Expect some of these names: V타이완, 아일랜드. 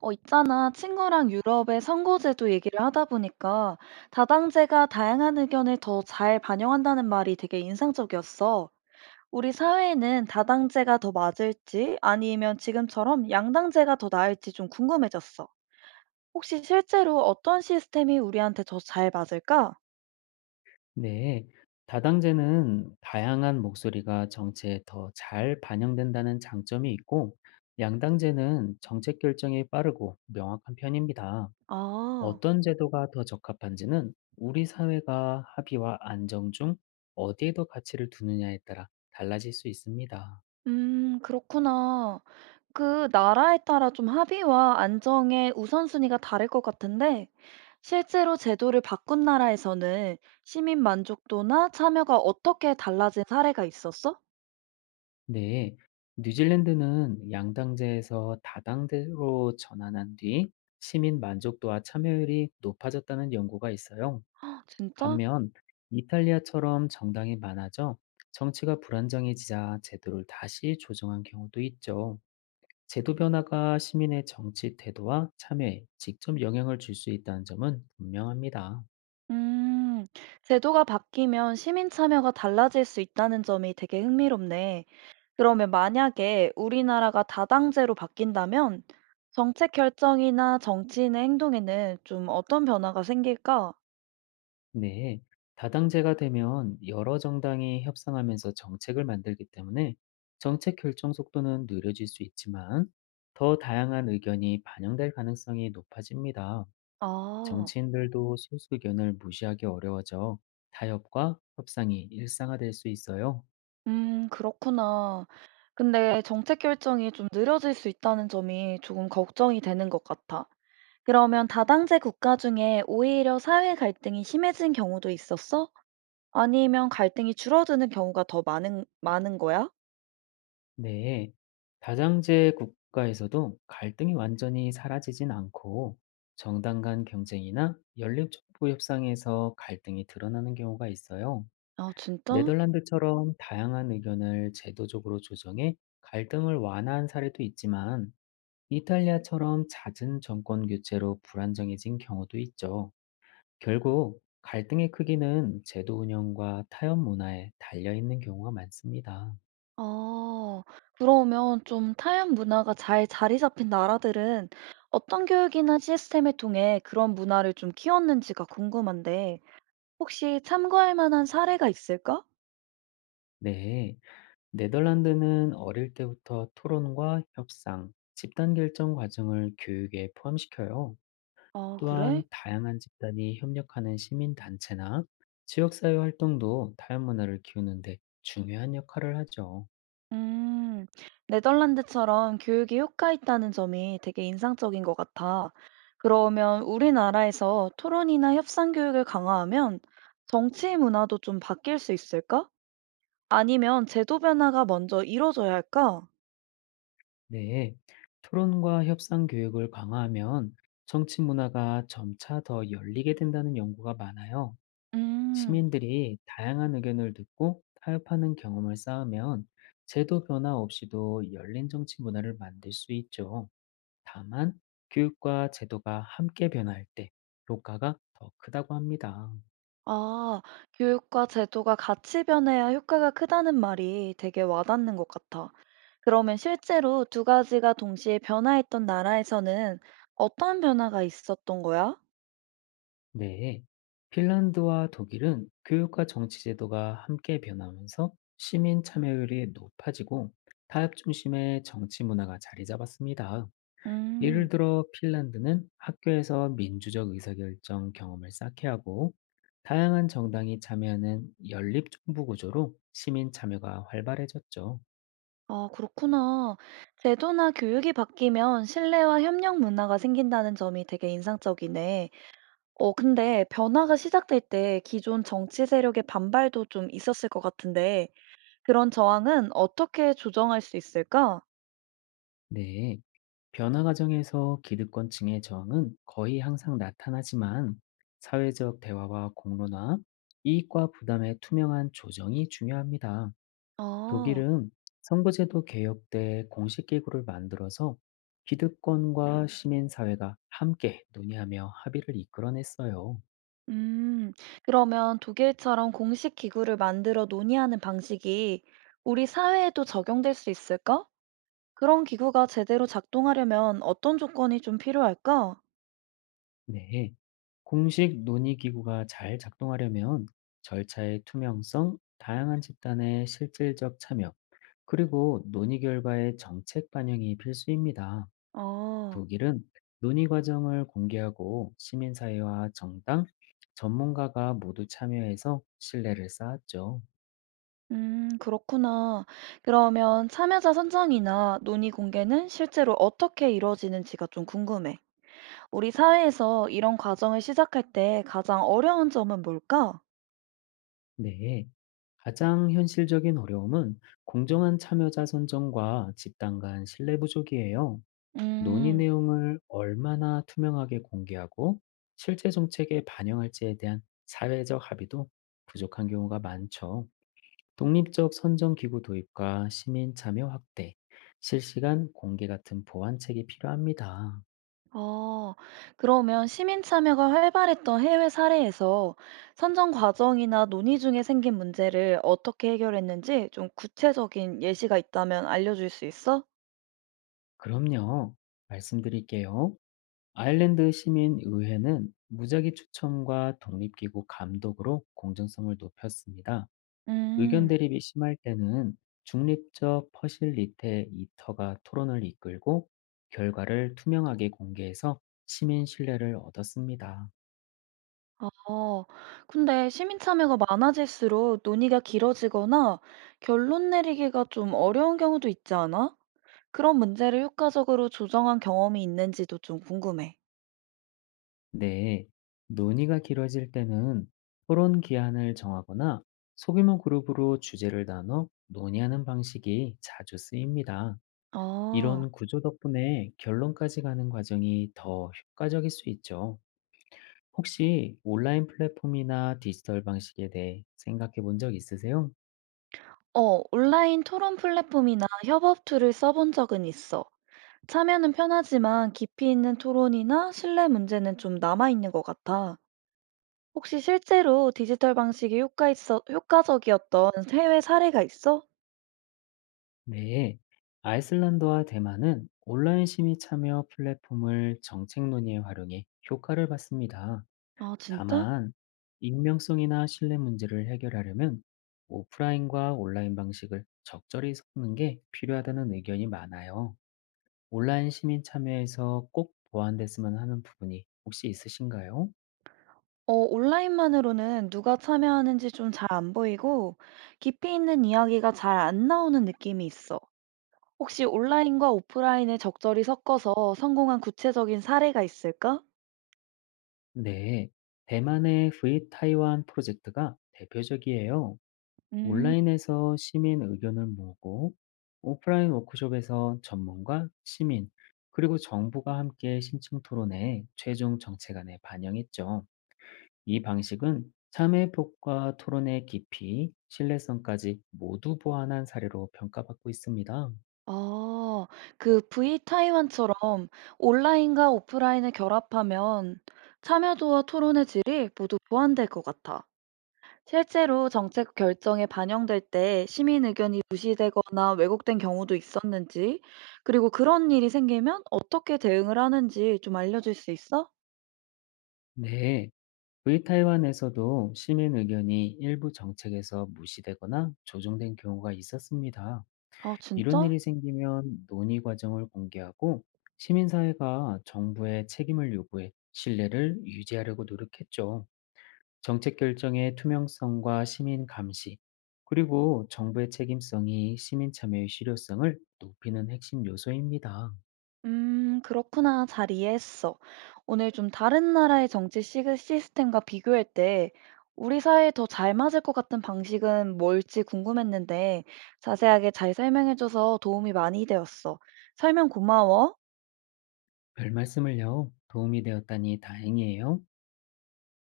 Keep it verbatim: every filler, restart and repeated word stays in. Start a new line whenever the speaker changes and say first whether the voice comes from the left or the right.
right: 어, 있잖아. 친구랑 유럽의 선거제도 얘기를 하다 보니까 다당제가 다양한 의견을 더 잘 반영한다는 말이 되게 인상적이었어. 우리 사회에는 다당제가 더 맞을지 아니면 지금처럼 양당제가 더 나을지 좀 궁금해졌어. 혹시 실제로 어떤 시스템이 우리한테 더 잘 맞을까?
left: 네, 다당제는 다양한 목소리가 정치에 더 잘 반영된다는 장점이 있고, 양당제는 정책 결정이 빠르고 명확한 편입니다.
right: 아,
left: 어떤 제도가 더 적합한지는 우리 사회가 합의와 안정 중 어디에 더 가치를 두느냐에 따라 달라질 수 있습니다.
right: 음, 그렇구나. 그 나라에 따라 좀 합의와 안정의 우선순위가 다를 것 같은데, 실제로 제도를 바꾼 나라에서는 시민 만족도나 참여가 어떻게 달라진 사례가 있었어?
left: 네, 뉴질랜드는 양당제에서 다당제로 전환한 뒤 시민 만족도와 참여율이 높아졌다는 연구가 있어요.
right: 아, 진짜?
left: 반면 이탈리아처럼 정당이 많아져 정치가 불안정해지자 제도를 다시 조정한 경우도 있죠. 제도 변화가 시민의 정치 태도와 참여에 직접 영향을 줄 수 있다는 점은 분명합니다.
right: 음, 제도가 바뀌면 시민 참여가 달라질 수 있다는 점이 되게 흥미롭네. 그러면 만약에 우리나라가 다당제로 바뀐다면 정책 결정이나 정치인의 행동에는 좀 어떤 변화가 생길까?
left: 네. 다당제가 되면 여러 정당이 협상하면서 정책을 만들기 때문에 정책 결정 속도는 느려질 수 있지만 더 다양한 의견이 반영될 가능성이 높아집니다.
right: 아,
left: 정치인들도 소수 의견을 무시하기 어려워져 타협과 협상이 일상화될 수 있어요.
right: 음, 그렇구나. 근데 정책 결정이 좀 느려질 수 있다는 점이 조금 걱정이 되는 것 같아. 그러면 다당제 국가 중에 오히려 사회 갈등이 심해진 경우도 있었어? 아니면 갈등이 줄어드는 경우가 더 많은, 많은 거야?
left: 네. 다당제 국가에서도 갈등이 완전히 사라지진 않고 정당 간 경쟁이나 연립정부 협상에서 갈등이 드러나는 경우가 있어요.
right: 아, 진짜?
left: 네덜란드처럼 다양한 의견을 제도적으로 조정해 갈등을 완화한 사례도 있지만 이탈리아처럼 잦은 정권 교체로 불안정해진 경우도 있죠. 결국 갈등의 크기는 제도 운영과 타협 문화에 달려 있는 경우가 많습니다.
right: 아, 그러면 좀 타협 문화가 잘 자리 잡힌 나라들은 어떤 교육이나 시스템을 통해 그런 문화를 좀 키웠는지가 궁금한데, 혹시 참고할 만한 사례가 있을까?
left: 네, 네덜란드는 어릴 때부터 토론과 협상, 집단 결정 과정을 교육에 포함시켜요.
right: 아,
left: 또한
right: 그래?
left: 다양한 집단이 협력하는 시민단체나 지역사회 활동도 타협 문화를 키우는데 중요한 역할을 하죠.
right: 음, 네덜란드처럼 교육이 효과 있다는 점이 되게 인상적인 것 같아. 그러면 우리나라에서 토론이나 협상 교육을 강화하면 정치 문화도 좀 바뀔 수 있을까? 아니면 제도 변화가 먼저 이뤄져야 할까?
left: 네, 토론과 협상 교육을 강화하면 정치 문화가 점차 더 열리게 된다는 연구가 많아요.
right: 음,
left: 시민들이 다양한 의견을 듣고 타협하는 경험을 쌓으면 제도 변화 없이도 열린 정치 문화를 만들 수 있죠. 다만 교육과 제도가 함께 변화할 때 효과가 더 크다고 합니다.
right: 아, 교육과 제도가 같이 변해야 효과가 크다는 말이 되게 와닿는 것 같아. 그러면 실제로 두 가지가 동시에 변화했던 나라에서는 어떤 변화가 있었던 거야?
left: 네. 핀란드와 독일은 교육과 정치 제도가 함께 변하면서 시민 참여율이 높아지고 타협 중심의 정치 문화가 자리 잡았습니다. 예를
right: 음.
left: 들어 핀란드는 학교에서 민주적 의사결정 경험을 쌓게 하고 다양한 정당이 참여하는 연립정부 구조로 시민 참여가 활발해졌죠.
right: 아, 그렇구나. 제도나 교육이 바뀌면 신뢰와 협력 문화가 생긴다는 점이 되게 인상적이네. 어, 근데 변화가 시작될 때 기존 정치 세력의 반발도 좀 있었을 것 같은데, 그런 저항은 어떻게 조정할 수 있을까?
left: 네, 변화 과정에서 기득권층의 저항은 거의 항상 나타나지만 사회적 대화와 공론화, 이익과 부담의 투명한 조정이 중요합니다.
right: 아,
left: 독일은 선거제도 개혁 때 공식 기구를 만들어서 기득권과 시민사회가 함께 논의하며 합의를 이끌어냈어요.
right: 음, 그러면 독일처럼 공식 기구를 만들어 논의하는 방식이 우리 사회에도 적용될 수 있을까? 그런 기구가 제대로 작동하려면 어떤 조건이 좀 필요할까?
left: 네. 공식 논의기구가 잘 작동하려면 절차의 투명성, 다양한 집단의 실질적 참여, 그리고 논의 결과의 정책 반영이 필수입니다.
right: 아.
left: 독일은 논의 과정을 공개하고 시민사회와 정당, 전문가가 모두 참여해서 신뢰를 쌓았죠.
right: 음, 그렇구나. 그러면 참여자 선정이나 논의 공개는 실제로 어떻게 이루어지는지가 좀 궁금해. 우리 사회에서 이런 과정을 시작할 때 가장 어려운 점은 뭘까?
left: 네. 가장 현실적인 어려움은 공정한 참여자 선정과 집단 간 신뢰 부족이에요. 논의
right: 음,
left: 내용을 얼마나 투명하게 공개하고 실제 정책에 반영할지에 대한 사회적 합의도 부족한 경우가 많죠. 독립적 선정 기구 도입과 시민 참여 확대, 실시간 공개 같은 보완책이 필요합니다.
right: 아, 그러면 시민 참여가 활발했던 해외 사례에서 선정 과정이나 논의 중에 생긴 문제를 어떻게 해결했는지 좀 구체적인 예시가 있다면 알려줄 수 있어?
left: 그럼요. 말씀드릴게요. 아일랜드 시민의회는 무작위 추첨과 독립기구 감독으로 공정성을 높였습니다. 의견
right: 음.
left: 대립이 심할 때는 중립적 퍼실리테 이터가 토론을 이끌고 결과를 투명하게 공개해서 시민 신뢰를 얻었습니다.
right: 어, 근데 시민 참여가 많아질수록 논의가 길어지거나 결론 내리기가 좀 어려운 경우도 있지 않아? 그런 문제를 효과적으로 조정한 경험이 있는지도 좀 궁금해.
left: 네, 논의가 길어질 때는 토론 기한을 정하거나 소규모 그룹으로 주제를 나눠 논의하는 방식이 자주 쓰입니다.
right: 어,
left: 이런 구조 덕분에 결론까지 가는 과정이 더 효과적일 수 있죠. 혹시 온라인 플랫폼이나 디지털 방식에 대해 생각해 본 적 있으세요?
right: 어, 온라인 토론 플랫폼이나 협업 툴을 써본 적은 있어. 참여는 편하지만 깊이 있는 토론이나 신뢰 문제는 좀 남아있는 것 같아. 혹시 실제로 디지털 방식이 효과 있어, 효과적이었던 해외 사례가 있어?
left: 네. 아이슬란드와 대만은 온라인 시민 참여 플랫폼을 정책 논의에 활용해 효과를 봤습니다.
right: 아, 진짜?
left: 다만, 익명성이나 신뢰 문제를 해결하려면 오프라인과 온라인 방식을 적절히 섞는 게 필요하다는 의견이 많아요. 온라인 시민 참여에서 꼭 보완됐으면 하는 부분이 혹시 있으신가요?
right: 어, 온라인만으로는 누가 참여하는지 좀 잘 안 보이고 깊이 있는 이야기가 잘 안 나오는 느낌이 있어. 혹시 온라인과 오프라인을 적절히 섞어서 성공한 구체적인 사례가 있을까?
left: 네, 대만의 브이 타이완 프로젝트가 대표적이에요.
right: 음,
left: 온라인에서 시민 의견을 모으고 오프라인 워크숍에서 전문가, 시민, 그리고 정부가 함께 신청 토론에 최종 정책안에 반영했죠. 이 방식은 참여 폭과 토론의 깊이, 신뢰성까지 모두 보완한 사례로 평가받고 있습니다.
right: 아, 그 브이 타이완처럼 온라인과 오프라인을 결합하면 참여도와 토론의 질이 모두 보완될 것 같아. 실제로 정책 결정에 반영될 때 시민 의견이 무시되거나 왜곡된 경우도 있었는지, 그리고 그런 일이 생기면 어떻게 대응을 하는지 좀 알려줄 수 있어?
left: 네, 북이완에서도 시민 의견이 일부 정책에서 무시되거나 조정된 경우가 있었습니다.
right: 아,
left: 이런
right: 진짜?
left: 일이 생기면 논의 과정을 공개하고 시민사회가 정부의 책임을 요구해 신뢰를 유지하려고 노력했죠. 정책 결정의 투명성과 시민 감시, 그리고 정부의 책임성이 시민 참여의 실효성을 높이는 핵심 요소입니다.
right: 음, 그렇구나. 잘 이해했어. 오늘 좀 다른 나라의 정치 시- 시스템과 비교할 때 우리 사회에 더 잘 맞을 것 같은 방식은 뭘지 궁금했는데 자세하게 잘 설명해줘서 도움이 많이 되었어. 설명 고마워.
left: 별 말씀을요. 도움이 되었다니 다행이에요.